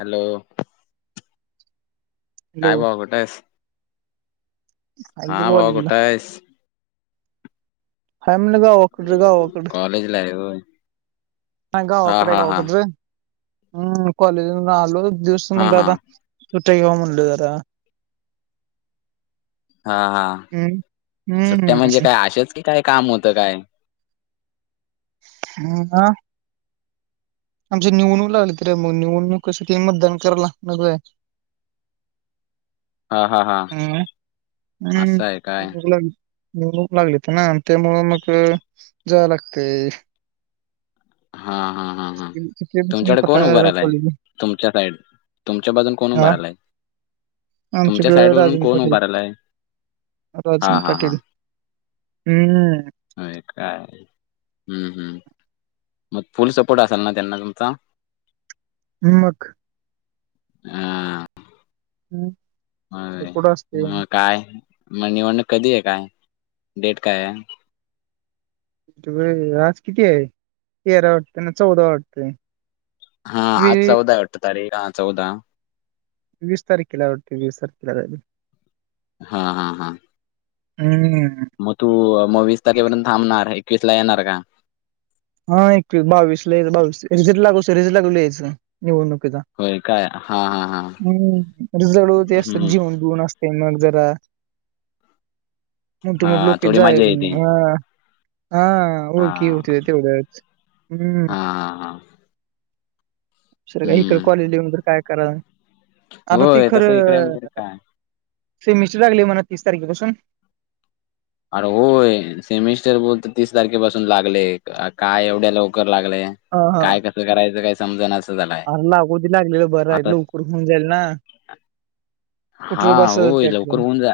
Hello! Hello काय भाऊ कुठे आहेस आहे आ की भावा कॉलेजला कुठ आहेस? हाय म्हणलं गावाकड, गावाकड आहे कॉलेजला आहे होय. र हा हा हा गावाकड! हम्म कॉलेजासन आलो दिवस हा म्हणलं हा आता सुट्ट्या घ्यावं म्हणल जरा आता. हा हा, हम्म सुट्ट्या हम्म म्हणजे काय असेच का काय काम होत काय? [inaudible] आमच्या हित निवडणूक लागलेत रे मग निवडणूकसं ते मग मतदान करायला नको होय. हा हा हां हा हम लागली होती ना त्यामुळे मग जाव लागते हा हा हा हा किती तुमच्याकडे कोण उभा कटाळा राहिलाय कॉलेज तुमच्या साईड तुमच्या बाजून कोण हा उभा राहिलाय तुमच्या आमच्याकडे साईड वरून राजन कोण पाटील उभारलाय हा राजन हा हा पाटील हम्म! हो काय, ह ह्! मग फुल सपोर्ट असाल ना त्यांना तमचा? मग आ [unintelligible] अ तो पुढं असते मग काय मग निवडणूक कधी आहे काय डेट काय आहे? य आज किती आहे तेरा वाटतं ना चौदा वाटतं हा आज चौदा आहे वाटत तारीख हा चौदा वीस तारखेला आहे वाटते वीस तारखेला हा हा हा हम्म मग तू मग वीस तारखेपर्यंत थांबणार एकवीस ला येणार का? हा एकवीस बावीसला यायच बावीस रेझ्लट लागू स रेजट लागू यायचं निवडणुकीचा होय काय हा हा हा हम्म जळव ते असतात हम्म जेवन बवन असत ते मग जरा मोठे हा मोठे लोक थोडी जाय मजा येते ह हा हा ओळखी होतीय तेवढच हम्म हा हा हा सर का इकडे हम्म कॉलेजली येऊन तर काय करा आता ते होय तसं इकडे खरं आमच्याकडे काय सेमिस्टर लागली म्हणा तीस तारखेपासून अरे होय सेमिस्टर बोल तर तीस तारखेपासून लागलेय काय एवढ्या लवकर लागलेय काय कसं करायचं काय समजनाच अ लागूती लागलेलं बरं इल लवकर होऊन जाईल ना हा कुठं बसायचं होय लवकर होऊन जा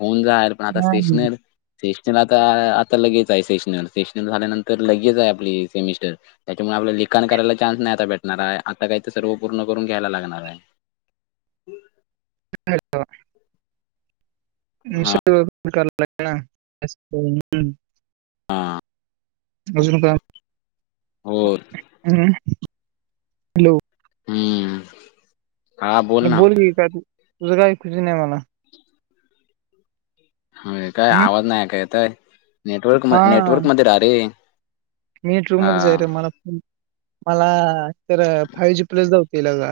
होऊन जाल आता त्यातलं स्टेशनर सेशनर आता आता लगेच आहे सेशनर सेशनर झाल्यानंतर लगेच आहे आपली सेमिस्टर त्याच्यामुळे आपलं लिखान करायला चान्स नाही आता भेटणार आहे आता काही ते सर्व पूर्ण करून घ्यायला लागणार आहे [inaudible] हा क ला [unintelligible] हा अजून का हो हम हॅलो हम्म हा अरे ना बोल काय तू तुझं काय ऐकूच येत नाही मला हो काय हम्म? आवाज नाही का येतय नेटवर्क म नेटवर्क मध्ये रा र मीट रूममध्येच आहे रे मला मला तर फायव जी प्लस लावतेलग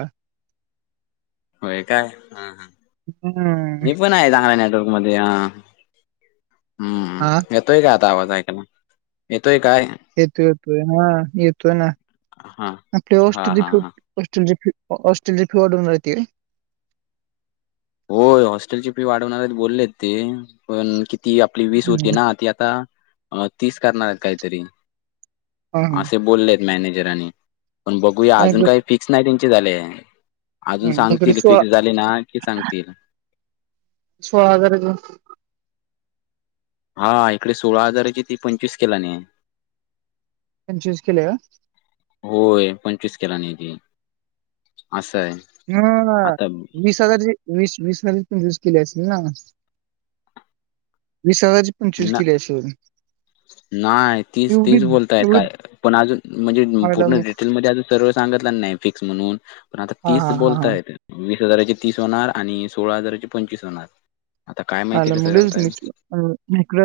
होय काय ह ह हम्म. मी पण आहे चांगला नटो मधे आ ह हम् हा येतोय का आता आवाज ऐकायला येतोय काय येतो येतोय हा येतोय ना हा हा आपडे औष हा हा हॉस्टेलची फी हॉस्टेलची फी वाढवणारती होय हॉस्टेल ची फी वाढवणार आहेत बोललेत ते पण किती आपली वीस हम्म. होती ना ती आता तीस करणार आहेत काहीतरी हा हा असे बोलले आहेत मॅनेजरांनी पण बघूया आणि अजून इकडे काही फिक फिक्स नाई तेंच झाले अजून हम्म. इकडे सांगतील सोळा फिक्स झाले ना की सांग सोळा हजार हा इकडे सोळा हजाराची ती पंचवीस केला नाही त्यां चूज केलय का? होय पंचवीस केलानीेत असं आहे. हम आता वीस हजारची वीस वीस हज पणूज केली असेल ना वीस हजार चूज ना केली असतील नाही तीच तीच बोलताय एवढी काय पण अजून म्हणजे आयला पूर्ण मग डिटेलमध्येध्ये अजून सर्व सांगितला नाही फिक्स म्हणून पण आता हा तीस हा हा हा बोलतायत वीस हजाराचे तीस होणार आणि सोळा हजाराचे पंचवीस होणार आता काय माहिती कसं करताई क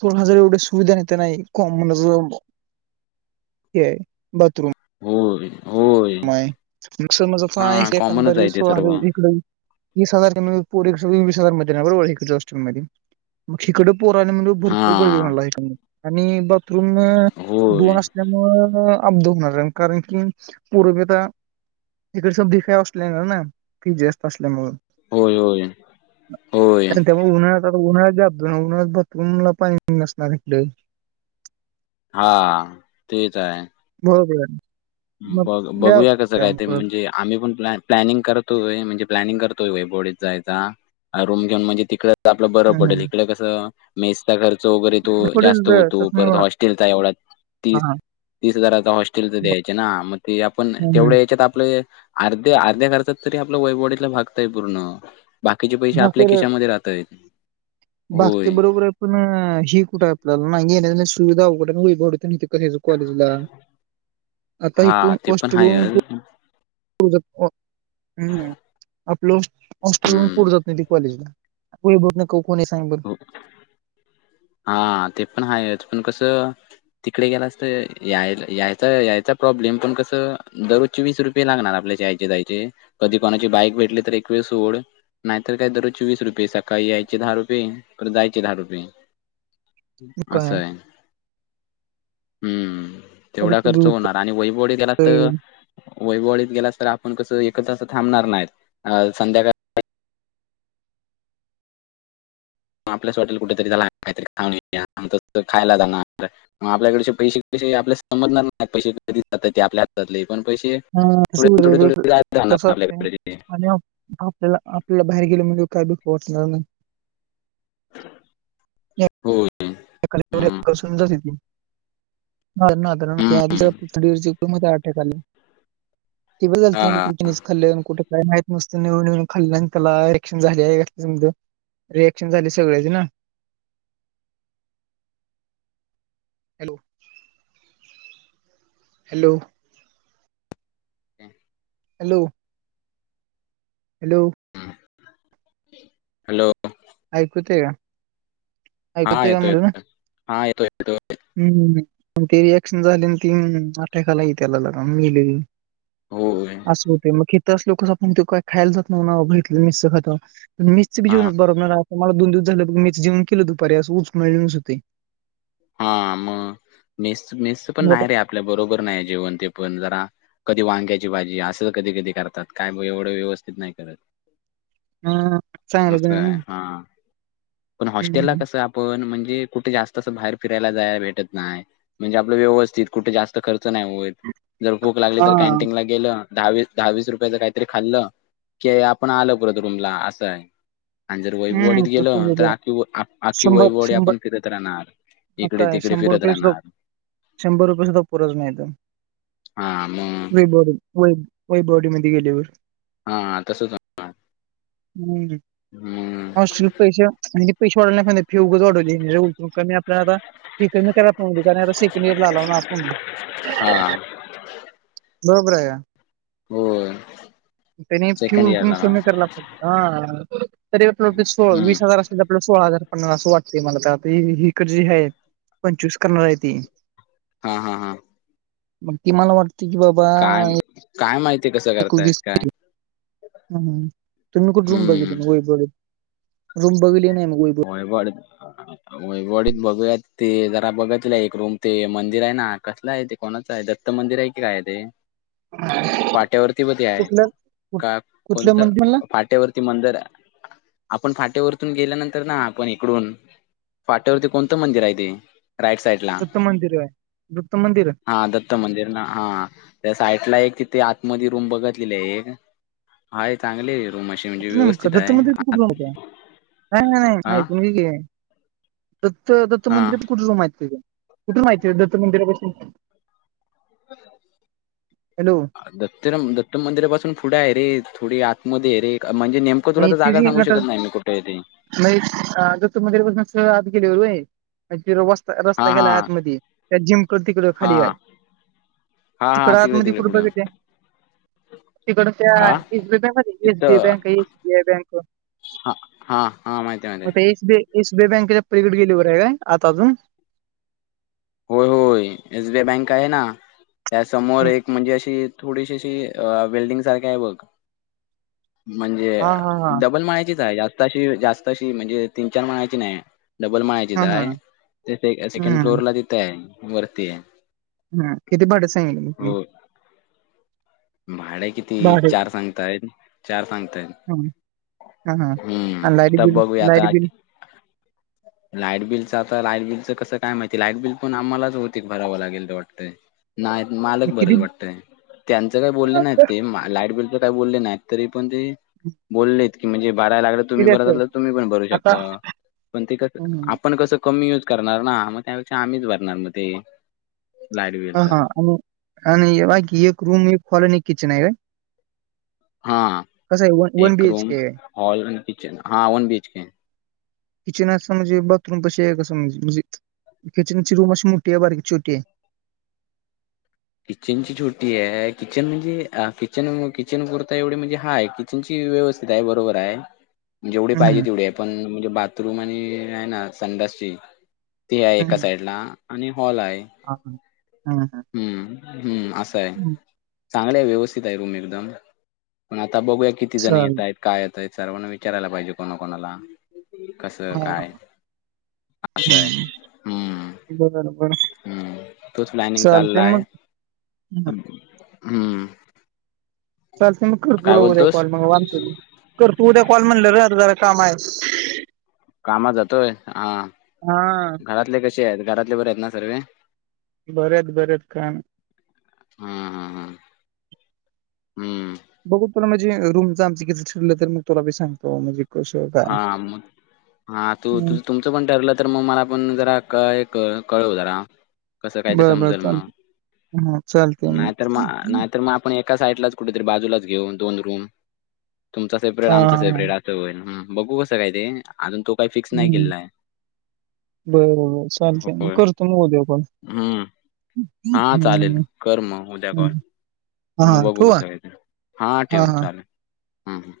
सोळा हजार एवढे सुविधा नाहीेत नाही कॉम म्हण ह बाथरूम होय. होय मय मग सर हा मजा कॉमनच कबरी आहे ते सो सर्व इकडे वीस हजार वीस हजार मध्ये बरोबरध्ये मग हिकडं पोराला म्हणजे हा भरपूर गरदी होणारला आणि बाथरूम होय दोन त्या मुळे अब्दु होणार आहे कारण की, पूर्पता इकडे स दिखाय असल्या ना की जास्त असल्यामुळ.. होय होय होय उन्हाळ्या आता उन्हाळ्या जाब उन्हा्यात बाथरूमला पाणी नसणार इकडे हा तेच आहे बरोबर मग बघ बघूया कसं काय व्यायाम ते परत म्हणजे, आम्ही पण प प्लॅिंग करतोय म्हणजे प्लॅनिंग करतोयय बोडीत जायचा रूम घेऊन म्हणजे तिकडं आपलं बरं हम्म पडेल हम्म. इकड कसं मेसचा खर्च वगैरे तो वर पडेल जास्त ज- होतो तसं परत नव्ह. हॉस्टेलचा एवढा ती हा तीस हजाराचा हॉस्टेल तर द्यायचे ना मग ते आपण हम्म हम्म. तेवढ्या याच्यात आपलं अर्ध्या अर्ध्या खर्चात तरी आपलं वय बॉडीला भागतय पूर्ण बाकीचे पैसे आपल्या खिशामध्ये राहतय. बागते बरोबर पण ही कुठं आपल्याला नाही येण्या सुविधा उघडड क कॉलेज आता हा इथून ते पण हाय म्म आपलं हॉस्टेल पुढ हम्म जात नाही त कॉलेजला बघ कोणी सां हा ते पण हा पण कसं तिकडे गेलास तर यायला यायचा यायचा प्रॉब्लेम पण कसं दररो पंचवीस रुपये लागणार आपल्या जा यायचे जायचे कधी कोणाची बाईक भेटली तर एकवीस सोड नाहीतर काय दर चोस रुये सकाळी याचे दहा रु तर जायचे दहा रुपये मग काय असंय हम्म तेवढा परत खर्च होणार आणि वैवडी गेला तर वैवळीत गेलास तर आपण कस एकत्र थांबणार नाहीत संध्याकाळी आपल्याच हॉटेल कुठेतरी झाला काहीतरी खा खायला जाणार मग आपल्याकडचे पैसे कैसे आपल्या समजणार नाही पैसे कधी जातात ते आपल्या हातातले पण पैसे हम थोडे थोडे थोडे जात कसं राहणार असते आपल्याकडे ते. आपल्याला आपल्याला बाहेर गेल म्हणजे काय दुख वाटणार नाही. हो सुर ना अटक हम्म. आ ते हा बघृ खल्ल्या कुठे काय माहत नसतं ननन खल्ल्याण त्याला रक्शन झाले आहे. रिएक्शन झाले सगळेच ना hello hello hello hello hello. ऐकूते का. हा ऐकूते येतो येतोय हा येतो येतो. हम् ते रिॲक्शन झाले आणि ती आटाकाला त्याला लगेले होय असं होते मग तरस लोकस आप ते काही खायला जात नव्ह ना बघितलं मिस खात मीच हा जीवण बबणार असं मला दोन दिवस झा मीच जव केलं दुपारी असं उच मिळस होते. हा मग मेस् मेस्त पण मग आता नाही रे आपल्या बरोबर नाही जेवण ते पण जरा कधी वांग्याची भाजी असं कधी कधी करतात काय एवढं व्यवस्थित नाही करत. हा चांगलं तु असं आहे ना. हा पण हं, हॉस्टेलला हं. कसं आपण म्हणजे कुठे जास्त असं बाहेर. फिरायला जायला भेटत नाही, म्हणजे आपलं व्यवस्थित कुठे जास्त खर्च नाही होईल. जर भूक लाली तर हां. कॅनटीन लाग गेलं दहावीस दहावीस रुपयाच काहीतरी खाल्लं की आपण आलं परत रूमला असं आहे. आणि जर वैभवडीत हं, गेल तसं तर बरोबर आहे. आखी आखी वैभवडी आपण फिरत राहणार. इकडे काय तिकडे शंभर फिरत रुपये सुद्धा राहणार शंभर रुपये सुद्धा पुरच नाहीत. हा मग. वय वैभववाडी मध्ये गेलेवर हा तसच हम्म हम्म. ह पैसे पैसेडला [unintelligible] कमी आपल्याला आता फ कमी करा पिकणी आता शेकणीर लालाव ना आपण हा बरोबर आहे या. होय त्यानी क्यू सेकंड उटून इयरला कमी कराला पाहिजे हा तरी आपल्या सोळा हम्म वीस हजार असल तर आपला सोळा हजार पन्ना असं वाटत मला तर हीक जी आहे. पंचवीस करणार ती. हा, हा, हा. मग ति मला वाटते की बा काय, काय माहिती कसं करतायेत काय ह तु मी कुठ रूम बघली हम्म मग वई रूम, बघली नाही मग वईब होय बड वैभव वाडी बघूया ते जरा बघत तला एक रूम ते मंदिर आहे ना, कसलं आहे ते कोणाच आहे? दत्त मंदिर आहे की काय ते ह [inaudible] फाट्यावरती ब आहे का कुठलं कोणतं मंदिर म्हणला फाट्यावरती त मंदर आपण फाट्यावररतून गेल्यानंतर तर ना आपण इकडून फाट्यावरती कोणतं मंदिर आहे ते राईट साईड ला दत्त मंदिर, दत्त मंदिर हाय. हा दत्त मंदिर ना हा त्या साईडला एक तिथे आत मध्ये रूम बघतलेला आहे एक हाय चांगले आहे रूमशी. कुठे नाही कदत मध्ये कुठे नाही हा ऐकून घे की. दत्त दत्त हा मंदिर पण कुठे माहित कुठे माहती आहे दत्त मंदिरापासून. हॅलो अ [inaudible] तर दत्त मंदिरापासून पुढे आहे रे थोडी आतमध्ये रे म्हणजे नेम तुला तर जागा सांगू शकत नाही कुठेत नाहीत दत्त मंदिर पासून आ गेलीवरय स्ता रस्ता हा हा गेला आत म त्या जिम क तिकडे हा खाली आहे. हा तिकड हा आत तिकडे म तिकडे कुठ पुढं बघते तिकड त्या आ एसबी बँक एसबीआय तिथं बँक आहेस. हा हा हा माहिती आहे माहिती आहे bank S B S B बँकेच्या पलीकडडे गेलीवर आहे काय आता अजून. होय होय एस बीआय बँक आहे ना त्यासमोर एक म्हणजे अशी. थोडीशी अशी वेल्डिंग सारखे आहे बघ. म्हणजे हा हा हा डबल माणायचीच आहे. जास्त अशी जास्त अशी म्हणजे तीन चार माणायची नाही. डबल मायाचीच हा हा आहे, ते सेकंड हम्म फ्लोअरला तिथे आहे वरती आहे. हा किती भड सांग मी ती हो भाडे किती भाडे चार सांगताय, चार सांगताय. हम्म हा हा आणि हम्म लाईट तब बिल बघ लाईट आता. बिल लाईट बिलच आता लाईट बिलच कसं काय माहिती लाईट बिल पण आम्हालाच होते भरावं लागेल ते वाटतय. नाही मालक किती भरेल वाटतय. ते काही बोलले नाहीत ते लाईट बिल काही बोलले नाहीत तरी पण ते बोललेत की म्हणजे बाराला लाग. तुम्ही किती भरत असं अस तर तुम्ही पण भरू आता शकता पण ते कस आपण कसं. कमी युज करणार ना मग त्यापेक्षा आम्हीच भरणार मग ते. लाईट ह बिलचा हा आणि, आणि बग एक रूम, एक कॉलनी एक किचन आहे काय. हा [inaudible] कस आहे व वन एक बीएच रूम के आहे. हॉल आणि किचन हां one B H K. Kitchen अस म्हणजे बाथरूम कशी आहे काजे म्हणजे किचनची रूम अशी मोठी आहे बारकी छोटी आहे. किचन ची छोटी आहे किचन म्हणजे किचन किचन कुर्ता एवढी म्हणजे हाय कि. त्यांची व्यवस्थित आहे बरोबर आहे. जेवढे पाहिजे हम्म, तेवढे पण म्हणजे बाथरूम आणि आहे ना संडसची. ते आहे एका साइड ला आणि हॉल आहे. ह हा हा हा. हम्म हम्म असं आहे‌. चांगले आहे व्यवस्थित आहे रूम एकदम पण आता बघूया किती जण चाल येत आहेत. काय येतय सर्वांना विचारायला पाहिजे कोणाकणाला. कस हा हा, काय अस आहे हम्म. बर बर. हम्म तोच प्लानिंग चालला आहे हं. हम्म. चालत मग कर काय तुला उद्या बोलतोस कॉल मगत करतू उद्या कॉल म्हणलं र अर जरा काम आहे. कामात जातोय हा हा घरातले कसे आहेत घरातले बरे आहेत ना सर्वे. बरच बरच काम. हम हम हम हम्म. बघू तुला म्हणजे रूमचं आमच कितीं ठरलं तर मी तुलाी सांगतो म्हणजे. कसं काय हा मग हा तू तुझ हम्म. तु. पण ठरलं तर मग मला पण जरा कळव जरा. कसं कायच बरं बरं समजल मग चालते हा चालते नाहीतर मग नाहीतर मग. आपण एका साईडलाच कुठेतरी बाजूलाच घेऊ दोन रूम तुमचा सेपरेट हा हा आमचा हा. सेपरेट आहे. बघू कसं काय ते अजून तो काही फिक्स नाही केलेला आहे. बर बर चालते मग करतो मग उद्या पण. हम्म, हा चालेल कर मग उद्या कॉल. हम्म. हा मू हा बघू ठेवू का? बसायच हा ठेव चालेल हम ह.